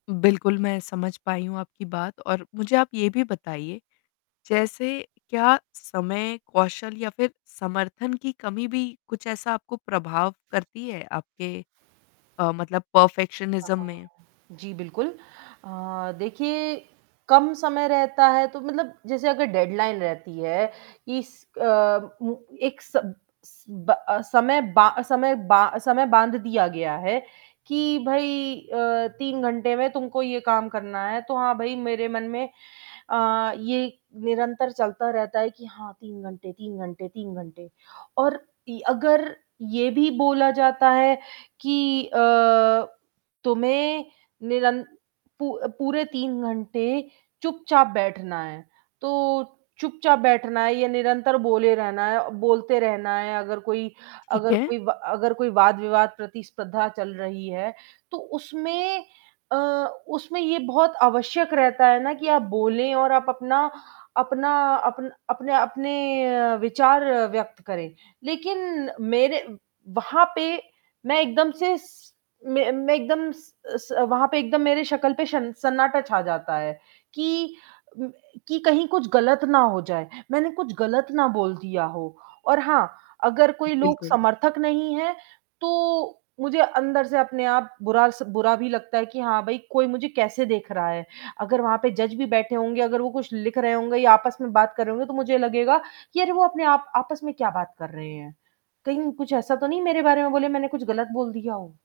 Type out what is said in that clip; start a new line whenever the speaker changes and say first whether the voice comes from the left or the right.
left: बिल्कुल मैं समझ पाई हूँ आपकी बात और मुझे आप ये भी बताइए जैसे क्या समय, कौशल या फ़िर समर्थन की कमी भी कुछ ऐसा आपको प्रभाव करती है आपके अ, मतलब
right: हाँ,
left: परफ़ेक्शनिज्म में?
right: हाँ। जी बिल्कुल। अ, देखिए कम समय रहता है तो मतलब जैसे अगर डेडलाइन रहती है कि स अ, उ एक स ब समय बा समय बा समय बांध दिया गया है कि भई अ, 3 घंटे में तुमको ये काम करना है, तो हाँ भाई मेरे मन में अ, ये निरंतर चलता रहता है कि हाँ, 3 घंटे, 3 घंटे, 3 घंटे और इ अगर ये भी बोला जाता है कि अ, तुम्हें निरंत पू पूरे 3 घंटे चुपचाप बैठना है। तो चुपचाप बैठना है या निरंतर बोले रहना है बोलते रहना है अगर कोई
left: ठीक
right: अगर
left: है।
right: कोई अगर कोई वाद-विवाद प्रतिस्पर्धा चल रही है तो उसमें अ, उसमें ये बहुत आवश्यक रहता है ना कि आप बोले और आप अपना अपना अप अपने अपने विचार व्यक्त करें। लेक़िन मेरे वहाँ पे मैं एकदम से स मैं मैं एकदम स स वहाँ पे एकदम मेरी शक्ल पे शन सन्नाटा छा जाता है कि कि कहीं कुछ ग़लत ना हो जाए। मैंने कुछ ग़लत ना बोल दिया हो, और हाँ अगर कोई लोग
left: बिल्कुल।
right: समर्थक नहीं हैं, तो मुझे अंदर से अपने आप बुरा स बुरा भी लगता है कि हाँ भाई कोई मुझे कैसे देख रहा है। अगर वहाँ पे जज भी बैठे होंगे, अगर वो कुछ लिख रहे होंगे या आपस में बात कर रहे होंगे तो मुझे लगेगा कि अरे वो अपने आप आपस में क्या बात कर रहे हैं? कहीं कुछ ऐसा तो नहीं मेरे बारे में बोले मैंने कुछ ग़लत बोल दिया हो?